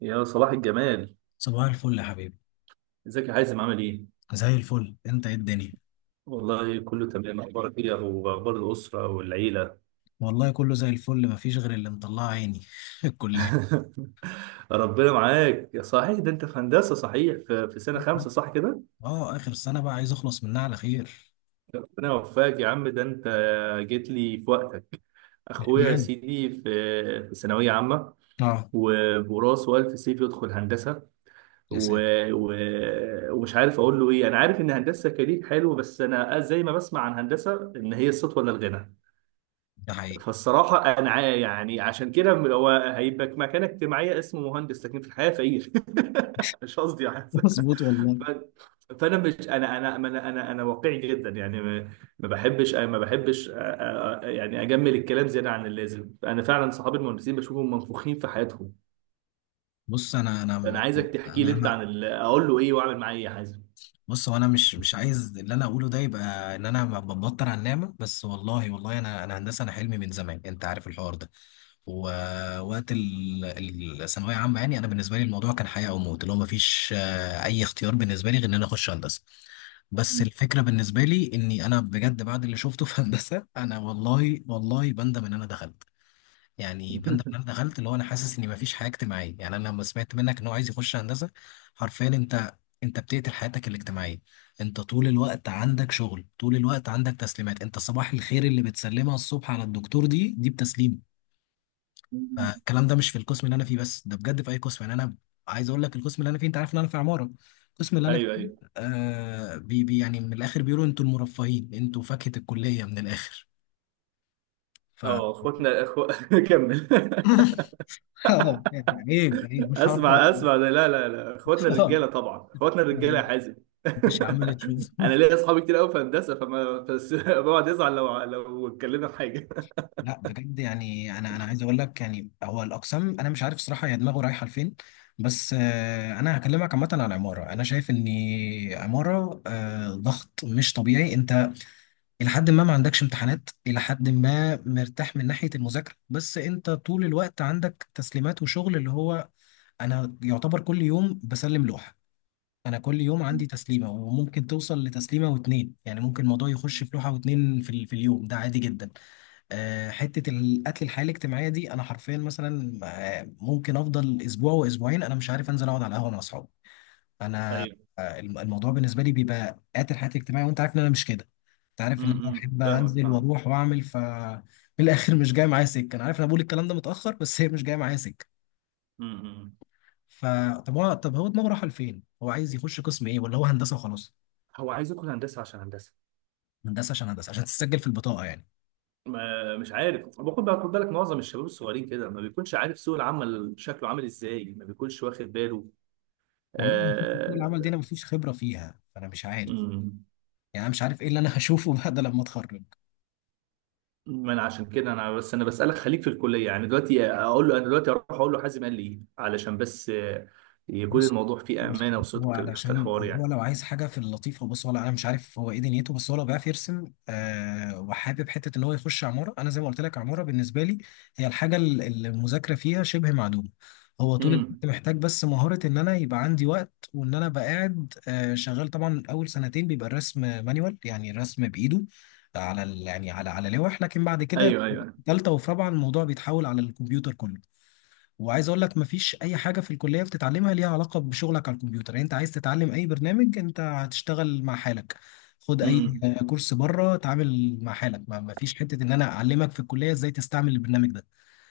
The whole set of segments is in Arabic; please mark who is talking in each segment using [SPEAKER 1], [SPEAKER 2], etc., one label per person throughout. [SPEAKER 1] يا صباح الجمال.
[SPEAKER 2] صباح الفل يا حبيبي.
[SPEAKER 1] ازيك يا حازم؟ عامل ايه؟
[SPEAKER 2] زي الفل، انت ايه الدنيا؟
[SPEAKER 1] والله كله تمام. اخبارك ايه واخبار الاسره والعيله؟
[SPEAKER 2] والله كله زي الفل، مفيش غير اللي مطلع عيني الكلية.
[SPEAKER 1] ربنا معاك. يا صحيح ده انت في هندسه صحيح، في سنه
[SPEAKER 2] طيب.
[SPEAKER 1] خمسه صح كده؟
[SPEAKER 2] اه، اخر سنة بقى، عايز اخلص منها على خير.
[SPEAKER 1] ربنا يوفقك يا عم. ده انت جيت لي في وقتك. اخويا يا
[SPEAKER 2] اشمعنى؟
[SPEAKER 1] سيدي في ثانويه عامه،
[SPEAKER 2] اه.
[SPEAKER 1] وبراسه الف سيف يدخل هندسه.
[SPEAKER 2] يا
[SPEAKER 1] و...
[SPEAKER 2] ساتر.
[SPEAKER 1] و... ومش عارف اقول له ايه. انا عارف ان هندسه كارير حلو، بس انا زي ما بسمع عن هندسه ان هي السطوه ولا الغنى.
[SPEAKER 2] ده حقيقي.
[SPEAKER 1] فالصراحة، أنا يعني عشان كده هو هيبقى مكانة اجتماعية اسمه مهندس، لكن في الحقيقة فقير. مش قصدي يعني.
[SPEAKER 2] مظبوط والله.
[SPEAKER 1] فأنا مش أنا واقعي جدا. يعني ما بحبش يعني أجمل الكلام زيادة عن اللازم. أنا فعلا صحابي المهندسين بشوفهم منفوخين في حياتهم.
[SPEAKER 2] بص، انا
[SPEAKER 1] أنا عايزك تحكي لي أنت
[SPEAKER 2] انا،
[SPEAKER 1] عن أقول له إيه وأعمل معاه إيه يا حازم؟
[SPEAKER 2] بص، هو انا مش عايز اللي انا اقوله ده يبقى ان انا ببطر على النعمه. بس والله والله انا هندسه، انا حلمي من زمان، انت عارف الحوار ده. ووقت الثانويه عامه، يعني انا بالنسبه لي الموضوع كان حياه او موت، اللي هو ما فيش اي اختيار بالنسبه لي غير ان انا اخش هندسه. بس الفكره بالنسبه لي اني انا بجد، بعد اللي شفته في هندسه، انا والله والله بندم ان انا دخلت. يعني بند بند دخلت، اللي هو انا حاسس اني مفيش حياه اجتماعيه. يعني انا لما سمعت منك ان هو عايز يخش هندسه، حرفيا، انت بتقتل حياتك الاجتماعيه. انت طول الوقت عندك شغل، طول الوقت عندك تسليمات، انت صباح الخير اللي بتسلمها الصبح على الدكتور، دي بتسليم. فالكلام ده مش في القسم اللي انا فيه بس، ده بجد في اي قسم. يعني انا عايز اقول لك القسم اللي انا فيه، انت عارف ان انا في عماره. القسم اللي انا فيه،
[SPEAKER 1] أيوه، أيوه.
[SPEAKER 2] بي بي، يعني من الاخر بيقولوا انتوا المرفهين، انتوا فاكهه الكليه من الاخر. ف
[SPEAKER 1] أه، إخواتنا. كمل.
[SPEAKER 2] اه، يعني عيب عيب، مش هعرف
[SPEAKER 1] اسمع،
[SPEAKER 2] أقول.
[SPEAKER 1] اسمع. ده لا، لا، لا، اخواتنا
[SPEAKER 2] اه،
[SPEAKER 1] الرجاله طبعا، اخواتنا الرجاله يا حازم.
[SPEAKER 2] مش عمال تشوف
[SPEAKER 1] انا ليا اصحابي كتير قوي في هندسه، فما بس بقعد يزعل لو اتكلمنا في حاجه.
[SPEAKER 2] لا بجد، يعني انا عايز اقول لك، يعني هو الاقسام انا مش عارف صراحه هي دماغه رايحه لفين. بس انا هكلمك عامه عن عماره، انا شايف ان عماره ضغط مش طبيعي. انت الى حد ما ما عندكش امتحانات، الى حد ما مرتاح من ناحيه المذاكره، بس انت طول الوقت عندك تسليمات وشغل اللي هو انا يعتبر كل يوم بسلم لوحه. انا كل يوم عندي تسليمه وممكن توصل لتسليمه واتنين، يعني ممكن الموضوع يخش في لوحه واتنين في اليوم ده عادي جدا. أه، حته القتل الحياه الاجتماعيه دي، انا حرفيا مثلا ممكن افضل اسبوع واسبوعين انا مش عارف انزل اقعد على القهوه مع اصحابي. انا
[SPEAKER 1] ايوه.
[SPEAKER 2] الموضوع بالنسبه لي بيبقى قاتل حياتي الاجتماعيه، وانت عارف ان انا مش كده. انت عارف ان انا احب
[SPEAKER 1] فاهمك،
[SPEAKER 2] انزل
[SPEAKER 1] فاهم.
[SPEAKER 2] واروح واعمل. ف في الاخر مش جاي معايا سكه. انا عارف ان انا بقول الكلام ده متاخر، بس هي مش جايه معايا سكه.
[SPEAKER 1] امم.
[SPEAKER 2] فطب هو، طب هو دماغه رايحه لفين، هو عايز يخش قسم ايه، ولا هو هندسه وخلاص؟
[SPEAKER 1] هو عايز يدخل هندسه عشان هندسه.
[SPEAKER 2] هندسه عشان هندسه، عشان تسجل في البطاقه يعني.
[SPEAKER 1] ما مش عارف. باخد بقى خد بالك، معظم الشباب الصغيرين كده ما بيكونش عارف سوق العمل شكله عامل ازاي، ما بيكونش واخد باله.
[SPEAKER 2] والله من حتة سوق العمل دي،
[SPEAKER 1] آه...
[SPEAKER 2] انا مفيش خبره فيها، فانا مش عارف.
[SPEAKER 1] مم.
[SPEAKER 2] يعني انا مش عارف ايه اللي انا هشوفه بعد لما اتخرج.
[SPEAKER 1] ما انا عشان كده انا بس انا بسالك خليك في الكليه. يعني دلوقتي اقول له، انا دلوقتي اروح اقول له حازم قال لي ايه، علشان بس يكون
[SPEAKER 2] بص
[SPEAKER 1] الموضوع فيه
[SPEAKER 2] بص
[SPEAKER 1] امانه
[SPEAKER 2] هو
[SPEAKER 1] وصدق في
[SPEAKER 2] علشان
[SPEAKER 1] الحوار
[SPEAKER 2] هو
[SPEAKER 1] يعني.
[SPEAKER 2] لو عايز حاجه في اللطيفه، بص هو انا مش عارف هو ايه دنيته، بس هو لو بيعرف يرسم وحابب حته ان هو يخش عماره، انا زي ما قلت لك عماره بالنسبه لي هي الحاجه اللي المذاكره فيها شبه معدومه. هو طول الوقت
[SPEAKER 1] امم.
[SPEAKER 2] محتاج بس مهاره ان انا يبقى عندي وقت، وان انا ابقى قاعد شغال. طبعا اول سنتين بيبقى الرسم مانيوال، يعني الرسم بايده يعني على لوح، لكن بعد كده
[SPEAKER 1] ايوه، ايوه.
[SPEAKER 2] تالتة وفي رابعة الموضوع بيتحول على الكمبيوتر كله. وعايز اقول لك مفيش اي حاجه في الكليه بتتعلمها ليها علاقه بشغلك على الكمبيوتر. يعني انت عايز تتعلم اي برنامج، انت هتشتغل مع حالك، خد اي
[SPEAKER 1] امم.
[SPEAKER 2] كورس بره، اتعامل مع حالك، ما مفيش حته ان انا اعلمك في الكليه ازاي تستعمل البرنامج ده.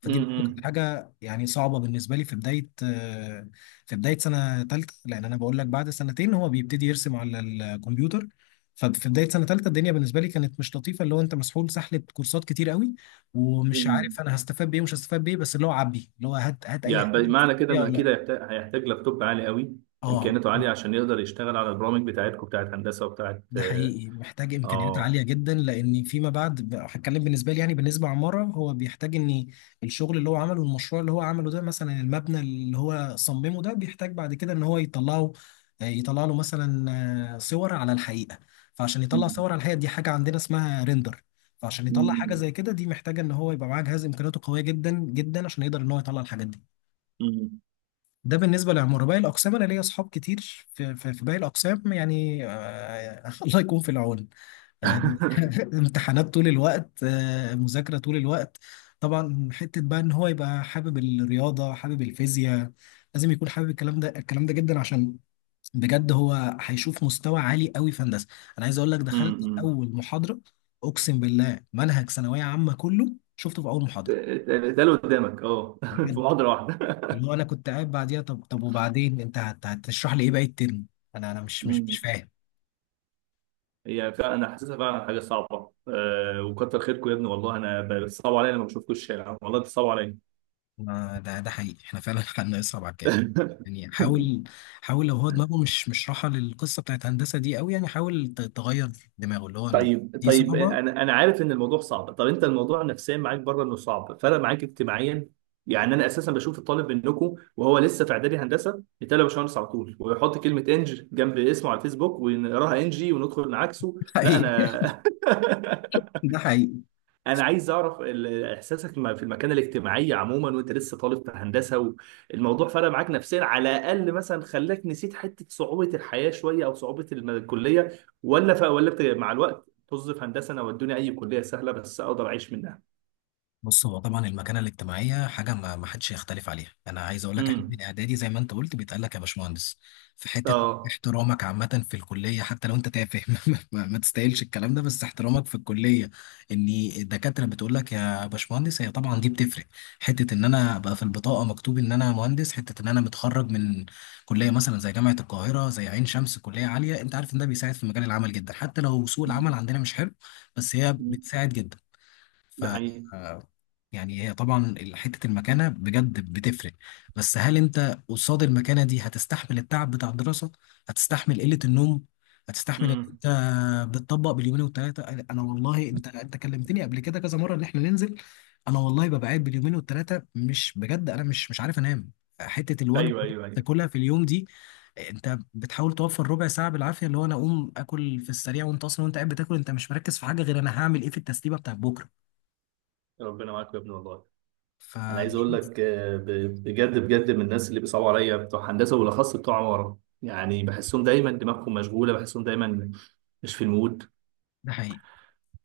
[SPEAKER 2] فدي برضه كانت
[SPEAKER 1] امم.
[SPEAKER 2] حاجه يعني صعبه بالنسبه لي، في بدايه سنه ثالثه، لان انا بقول لك بعد سنتين هو بيبتدي يرسم على الكمبيوتر. ففي بدايه سنه ثالثه الدنيا بالنسبه لي كانت مش لطيفه، اللي هو انت مسحول سحله كورسات كتير قوي، ومش
[SPEAKER 1] امم.
[SPEAKER 2] عارف انا هستفاد بايه ومش هستفاد بايه، بس اللي هو عبي، اللي هو هات هات اي حاجه
[SPEAKER 1] يعني بمعنى
[SPEAKER 2] تستفاد
[SPEAKER 1] كده
[SPEAKER 2] بيها
[SPEAKER 1] انه
[SPEAKER 2] ولا
[SPEAKER 1] اكيد
[SPEAKER 2] لا.
[SPEAKER 1] هيحتاج لابتوب عالي قوي،
[SPEAKER 2] اه،
[SPEAKER 1] امكانياته عاليه، عشان يقدر يشتغل على البرامج بتاعتكم، بتاعت هندسه وبتاعت
[SPEAKER 2] ده
[SPEAKER 1] اه
[SPEAKER 2] حقيقي، محتاج امكانيات
[SPEAKER 1] آه.
[SPEAKER 2] عاليه جدا، لان فيما بعد هتكلم بالنسبه لي، يعني بالنسبه عماره، هو بيحتاج ان الشغل اللي هو عمله، المشروع اللي هو عمله ده، مثلا المبنى اللي هو صممه ده، بيحتاج بعد كده ان هو يطلعه، يطلع له مثلا صور على الحقيقه. فعشان يطلع صور على الحقيقه، دي حاجه عندنا اسمها ريندر. فعشان يطلع حاجه
[SPEAKER 1] أمم.
[SPEAKER 2] زي كده، دي محتاجه ان هو يبقى معاه جهاز امكانياته قويه جدا جدا، عشان يقدر ان هو يطلع الحاجات دي.
[SPEAKER 1] أمم.
[SPEAKER 2] ده بالنسبه للعماره. باقي الاقسام، انا ليا اصحاب كتير في باقي الاقسام، يعني الله يكون في العون. آه،
[SPEAKER 1] أمم.
[SPEAKER 2] امتحانات طول الوقت، مذاكرة طول الوقت. طبعا حتة بقى ان هو يبقى حابب الرياضة حابب الفيزياء، لازم يكون حابب الكلام ده، الكلام ده جدا، عشان بجد هو هيشوف مستوى عالي قوي في هندسة. انا عايز اقول لك، دخلت
[SPEAKER 1] امم.
[SPEAKER 2] اول محاضرة، اقسم بالله منهج ثانوية عامة كله شفته في اول محاضرة.
[SPEAKER 1] اتقال قدامك اه في
[SPEAKER 2] بجد،
[SPEAKER 1] محاضره
[SPEAKER 2] اللي هو انا كنت قاعد بعديها، طب وبعدين انت هتشرح لي ايه باقي الترم؟ انا مش
[SPEAKER 1] واحده؟
[SPEAKER 2] فاهم.
[SPEAKER 1] هي فعلا انا حاسسها فعلا حاجه صعبه. وكتر خيركم يا ابني والله. انا بتصعبوا عليا لما بشوفكم الشارع، والله بتصعبوا عليا.
[SPEAKER 2] ما ده حقيقي، احنا فعلا حالنا يصعب على الكافر. يعني حاول حاول، لو هو دماغه مش راحه للقصه بتاعت هندسه دي قوي، يعني حاول تغير دماغه، اللي هو إن
[SPEAKER 1] طيب،
[SPEAKER 2] دي
[SPEAKER 1] طيب،
[SPEAKER 2] صعبه.
[SPEAKER 1] انا عارف ان الموضوع صعب. طب انت الموضوع نفسيا معاك بره، انه صعب فرق معاك اجتماعيا؟ يعني انا اساسا بشوف الطالب منكم وهو لسه في اعدادي هندسه، يتقال يا باشمهندس على طول، ويحط كلمه انج جنب اسمه على الفيسبوك ونقراها انجي وندخل نعكسه. لا
[SPEAKER 2] حقيقي.
[SPEAKER 1] انا
[SPEAKER 2] ده حقيقي.
[SPEAKER 1] انا عايز اعرف احساسك في المكانه الاجتماعيه عموما وانت لسه طالب في هندسه، والموضوع فرق معاك نفسيا على الاقل؟ مثلا خلاك نسيت حته صعوبه الحياه شويه، او صعوبه الكليه؟ ولا ف... ولا بت... مع الوقت طز في هندسه، انا ودوني اي كليه سهله بس اقدر اعيش منها.
[SPEAKER 2] بص، هو طبعا المكانه الاجتماعيه حاجه ما ما حدش يختلف عليها، انا عايز اقول لك احنا
[SPEAKER 1] امم.
[SPEAKER 2] من اعدادي زي ما انت قلت بيتقال لك يا باشمهندس، في حته،
[SPEAKER 1] اه.
[SPEAKER 2] احترامك عامه في الكليه حتى لو انت تافه ما تستاهلش الكلام ده، بس احترامك في الكليه ان الدكاتره بتقول لك يا باشمهندس، هي طبعا دي بتفرق. حته ان انا ابقى في البطاقه مكتوب ان انا مهندس، حته ان انا متخرج من كليه مثلا زي جامعه القاهره زي عين شمس، كليه عاليه، انت عارف ان ده بيساعد في مجال العمل جدا، حتى لو سوق العمل عندنا مش حلو، بس هي
[SPEAKER 1] مم.
[SPEAKER 2] بتساعد جدا. ف
[SPEAKER 1] ده حقيقي.
[SPEAKER 2] آه، يعني هي طبعا حتة المكانة بجد بتفرق. بس هل انت قصاد المكانة دي هتستحمل التعب بتاع الدراسة؟ هتستحمل قلة النوم؟ هتستحمل ان
[SPEAKER 1] امم.
[SPEAKER 2] انت بتطبق باليومين والتلاتة؟ انا والله انت كلمتني قبل كده كذا مرة ان احنا ننزل. انا والله ببقى قاعد باليومين والتلاتة مش بجد، انا مش عارف انام. حتة الوجبة
[SPEAKER 1] ايوه،
[SPEAKER 2] اللي
[SPEAKER 1] ايوه، ايوه.
[SPEAKER 2] تاكلها في اليوم دي، انت بتحاول توفر ربع ساعة بالعافية، اللي هو انا اقوم اكل في السريع، وانت اصلا وانت قاعد بتاكل، انت مش مركز في حاجة غير انا هعمل ايه في التسليمة بتاعت بكرة.
[SPEAKER 1] ربنا معاك يا ابني والله.
[SPEAKER 2] ف
[SPEAKER 1] انا عايز اقول لك، بجد بجد من الناس اللي بيصعبوا عليا بتوع هندسه، وبالاخص بتوع عماره. يعني بحسهم دايما دماغهم مشغوله، بحسهم دايما مش في المود.
[SPEAKER 2] ده حقيقي،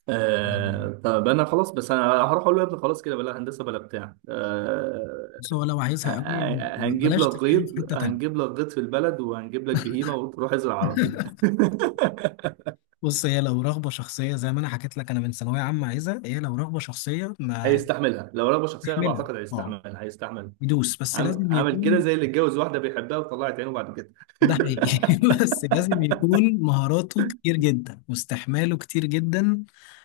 [SPEAKER 1] آه طب انا خلاص. بس انا هروح اقول له يا ابني خلاص كده، بلا هندسه بلا بتاع آه
[SPEAKER 2] بس هو لو
[SPEAKER 1] آه،
[SPEAKER 2] عايزها قوي،
[SPEAKER 1] آه، هنجيب
[SPEAKER 2] بلاش
[SPEAKER 1] لك غيط،
[SPEAKER 2] تفتحله في حتة تانية.
[SPEAKER 1] هنجيب لك غيط في البلد، وهنجيب لك بهيمه وروح ازرع على طول.
[SPEAKER 2] بص، هي لو رغبة شخصية زي ما أنا حكيت لك، أنا من ثانوية عامة عايزها. هي لو رغبة شخصية ما
[SPEAKER 1] هيستحملها، لو رغبه شخصيه أنا
[SPEAKER 2] أحملها،
[SPEAKER 1] بعتقد
[SPEAKER 2] أه،
[SPEAKER 1] هيستحملها، هيستحمل.
[SPEAKER 2] يدوس، بس
[SPEAKER 1] عامل
[SPEAKER 2] لازم
[SPEAKER 1] عامل كده
[SPEAKER 2] يكون
[SPEAKER 1] زي اللي اتجوز واحده بيحبها وطلعت عينه بعد كده.
[SPEAKER 2] ده حقيقي. بس لازم يكون مهاراته كتير جدا واستحماله كتير جدا،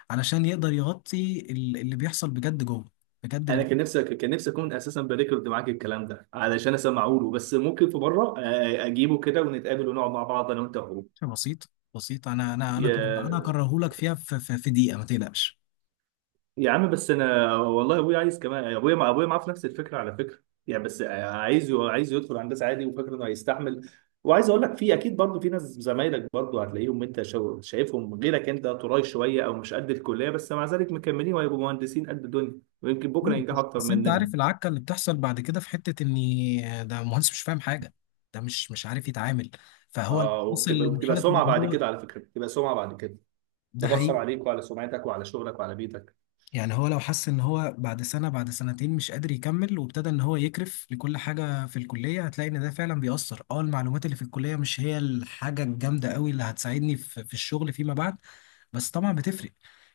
[SPEAKER 2] علشان يقدر يغطي اللي بيحصل بجد جوه. بجد
[SPEAKER 1] انا
[SPEAKER 2] اللي
[SPEAKER 1] كان نفسي اكون اساسا بريكورد معاك الكلام ده علشان اسمعه له. بس ممكن في مره اجيبه كده ونتقابل ونقعد مع بعض انا وانت وهو.
[SPEAKER 2] بيحصل، بسيط بسيط. أنا
[SPEAKER 1] يا
[SPEAKER 2] أكرههولك فيها في دقيقة، ما تقلقش.
[SPEAKER 1] يا عم، بس انا والله ابويا عايز كمان، ابويا مع ابويا معاه في نفس الفكره على فكره. يعني بس عايز يدخل هندسه عادي وفاكر انه هيستحمل. وعايز اقول لك في اكيد برضه في ناس، زمايلك برضه، هتلاقيهم انت شايفهم غيرك، انت طراي شويه او مش قد الكليه، بس مع ذلك مكملين، وهيبقوا مهندسين قد الدنيا، ويمكن بكره ينجحوا
[SPEAKER 2] بس
[SPEAKER 1] اكتر
[SPEAKER 2] بس انت
[SPEAKER 1] مننا.
[SPEAKER 2] عارف العكه اللي بتحصل بعد كده، في حته ان ده مهندس مش فاهم حاجه، ده مش عارف يتعامل. فهو لما
[SPEAKER 1] اه،
[SPEAKER 2] وصل
[SPEAKER 1] وبتبقى
[SPEAKER 2] لمرحله ان
[SPEAKER 1] سمعه بعد
[SPEAKER 2] هو
[SPEAKER 1] كده، على فكره بتبقى سمعه بعد كده.
[SPEAKER 2] ده
[SPEAKER 1] بتأثر
[SPEAKER 2] حقيقي.
[SPEAKER 1] عليك وعلى سمعتك وعلى شغلك وعلى بيتك.
[SPEAKER 2] يعني هو لو حس ان هو بعد سنه بعد سنتين مش قادر يكمل، وابتدى ان هو يكرف لكل حاجه في الكليه، هتلاقي ان ده فعلا بيأثر. اه، المعلومات اللي في الكليه مش هي الحاجه الجامده قوي اللي هتساعدني في الشغل فيما بعد. بس طبعا بتفرق،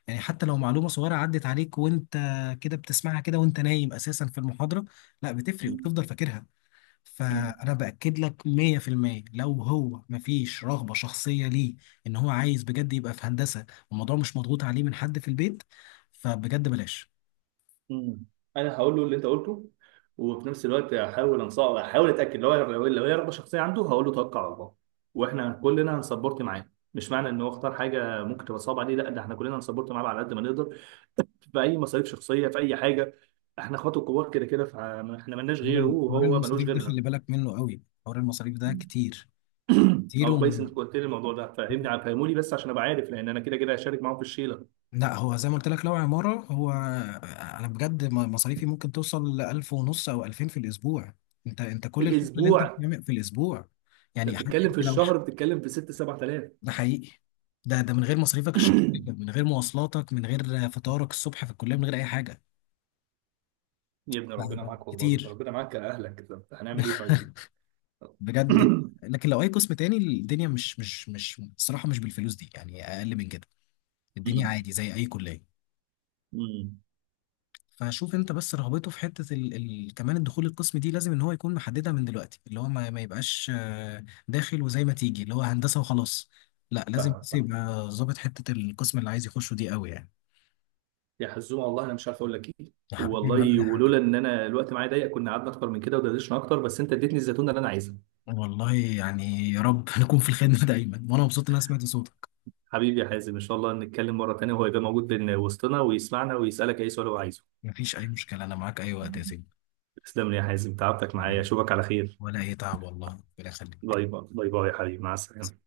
[SPEAKER 2] يعني حتى لو معلومه صغيره عدت عليك وانت كده بتسمعها كده وانت نايم اساسا في المحاضره، لا، بتفرق
[SPEAKER 1] مم.
[SPEAKER 2] وبتفضل فاكرها.
[SPEAKER 1] مم.
[SPEAKER 2] فانا باكد لك 100% لو هو مفيش رغبه شخصيه ليه ان هو عايز بجد يبقى في هندسه، والموضوع مش مضغوط عليه من حد في البيت، فبجد بلاش.
[SPEAKER 1] مم. انا هقول له اللي انت قلته، وفي نفس الوقت هحاول انصح، هحاول اتاكد، لو هي رغبه شخصيه عنده هقول له توكل على الله، واحنا كلنا هنسبورت معاه. مش معنى ان هو اختار حاجه ممكن تبقى صعبه عليه لا، ده احنا كلنا هنسبورت معاه على قد ما نقدر، في اي مصاريف شخصيه، في اي حاجه. احنا اخواته كبار كده كده، فاحنا ملناش غيره
[SPEAKER 2] حوار
[SPEAKER 1] وهو ملوش
[SPEAKER 2] المصاريف ده خلي
[SPEAKER 1] غيرنا.
[SPEAKER 2] بالك منه قوي، حوار المصاريف ده كتير. كتير
[SPEAKER 1] اه، كويس انك قلت لي الموضوع ده. فاهمني، فهمولي بس عشان ابقى عارف، لان انا كده كده هشارك معاهم في الشيله.
[SPEAKER 2] لا، هو زي ما قلت لك لو عماره هو، انا بجد مصاريفي ممكن توصل ل 1000 ونص او 2000 في الاسبوع. انت
[SPEAKER 1] في
[SPEAKER 2] كل الشغل اللي انت
[SPEAKER 1] الاسبوع
[SPEAKER 2] بتعمل في الاسبوع،
[SPEAKER 1] انت
[SPEAKER 2] يعني حتى
[SPEAKER 1] بتتكلم، في
[SPEAKER 2] لو
[SPEAKER 1] الشهر بتتكلم في 6 7000.
[SPEAKER 2] ده حقيقي، ده من غير مصاريفك الشخصية، من غير مواصلاتك، من غير فطارك الصبح في الكلية، من غير أي حاجة.
[SPEAKER 1] يا ابن، ربنا
[SPEAKER 2] ف-
[SPEAKER 1] معاك والله،
[SPEAKER 2] كتير
[SPEAKER 1] ربنا معاك يا اهلك. طب هنعمل ايه؟ طيب.
[SPEAKER 2] بجد، لكن لو أي قسم تاني الدنيا مش الصراحة، مش بالفلوس دي يعني، أقل من كده، الدنيا
[SPEAKER 1] أمم.
[SPEAKER 2] عادي زي أي كلية.
[SPEAKER 1] أمم.
[SPEAKER 2] فشوف أنت بس رغبته في حتة كمان الدخول القسم دي، لازم إن هو يكون محددها من دلوقتي، اللي هو ما, ما يبقاش داخل وزي ما تيجي اللي هو هندسة وخلاص. لا، لازم
[SPEAKER 1] فاهمك،
[SPEAKER 2] بس
[SPEAKER 1] فاهمك
[SPEAKER 2] يبقى ظابط حتة القسم اللي عايز يخشه دي قوي يعني.
[SPEAKER 1] يا حزومه. والله انا مش عارف اقول لك ايه.
[SPEAKER 2] يا حبيبي ولا
[SPEAKER 1] والله،
[SPEAKER 2] أي حاجة.
[SPEAKER 1] ولولا ان انا الوقت معايا ضيق كنا قعدنا اكتر من كده ودردشنا اكتر، بس انت اديتني الزيتونه اللي انا عايزها.
[SPEAKER 2] والله يعني، يا رب نكون في الخدمة دايما، وانا مبسوط ان انا سمعت صوتك.
[SPEAKER 1] حبيبي يا حازم، ان شاء الله نتكلم مره تانيه وهو يبقى موجود بين وسطنا ويسمعنا، ويسالك اي سؤال هو عايزه.
[SPEAKER 2] مفيش اي مشكلة، انا معاك اي وقت يا سيدي.
[SPEAKER 1] تسلم لي يا حازم، تعبتك معايا.
[SPEAKER 2] حبيبي،
[SPEAKER 1] اشوفك على خير.
[SPEAKER 2] ولا اي تعب والله. ربنا يخليك.
[SPEAKER 1] باي باي، باي باي يا حبيبي، مع السلامه.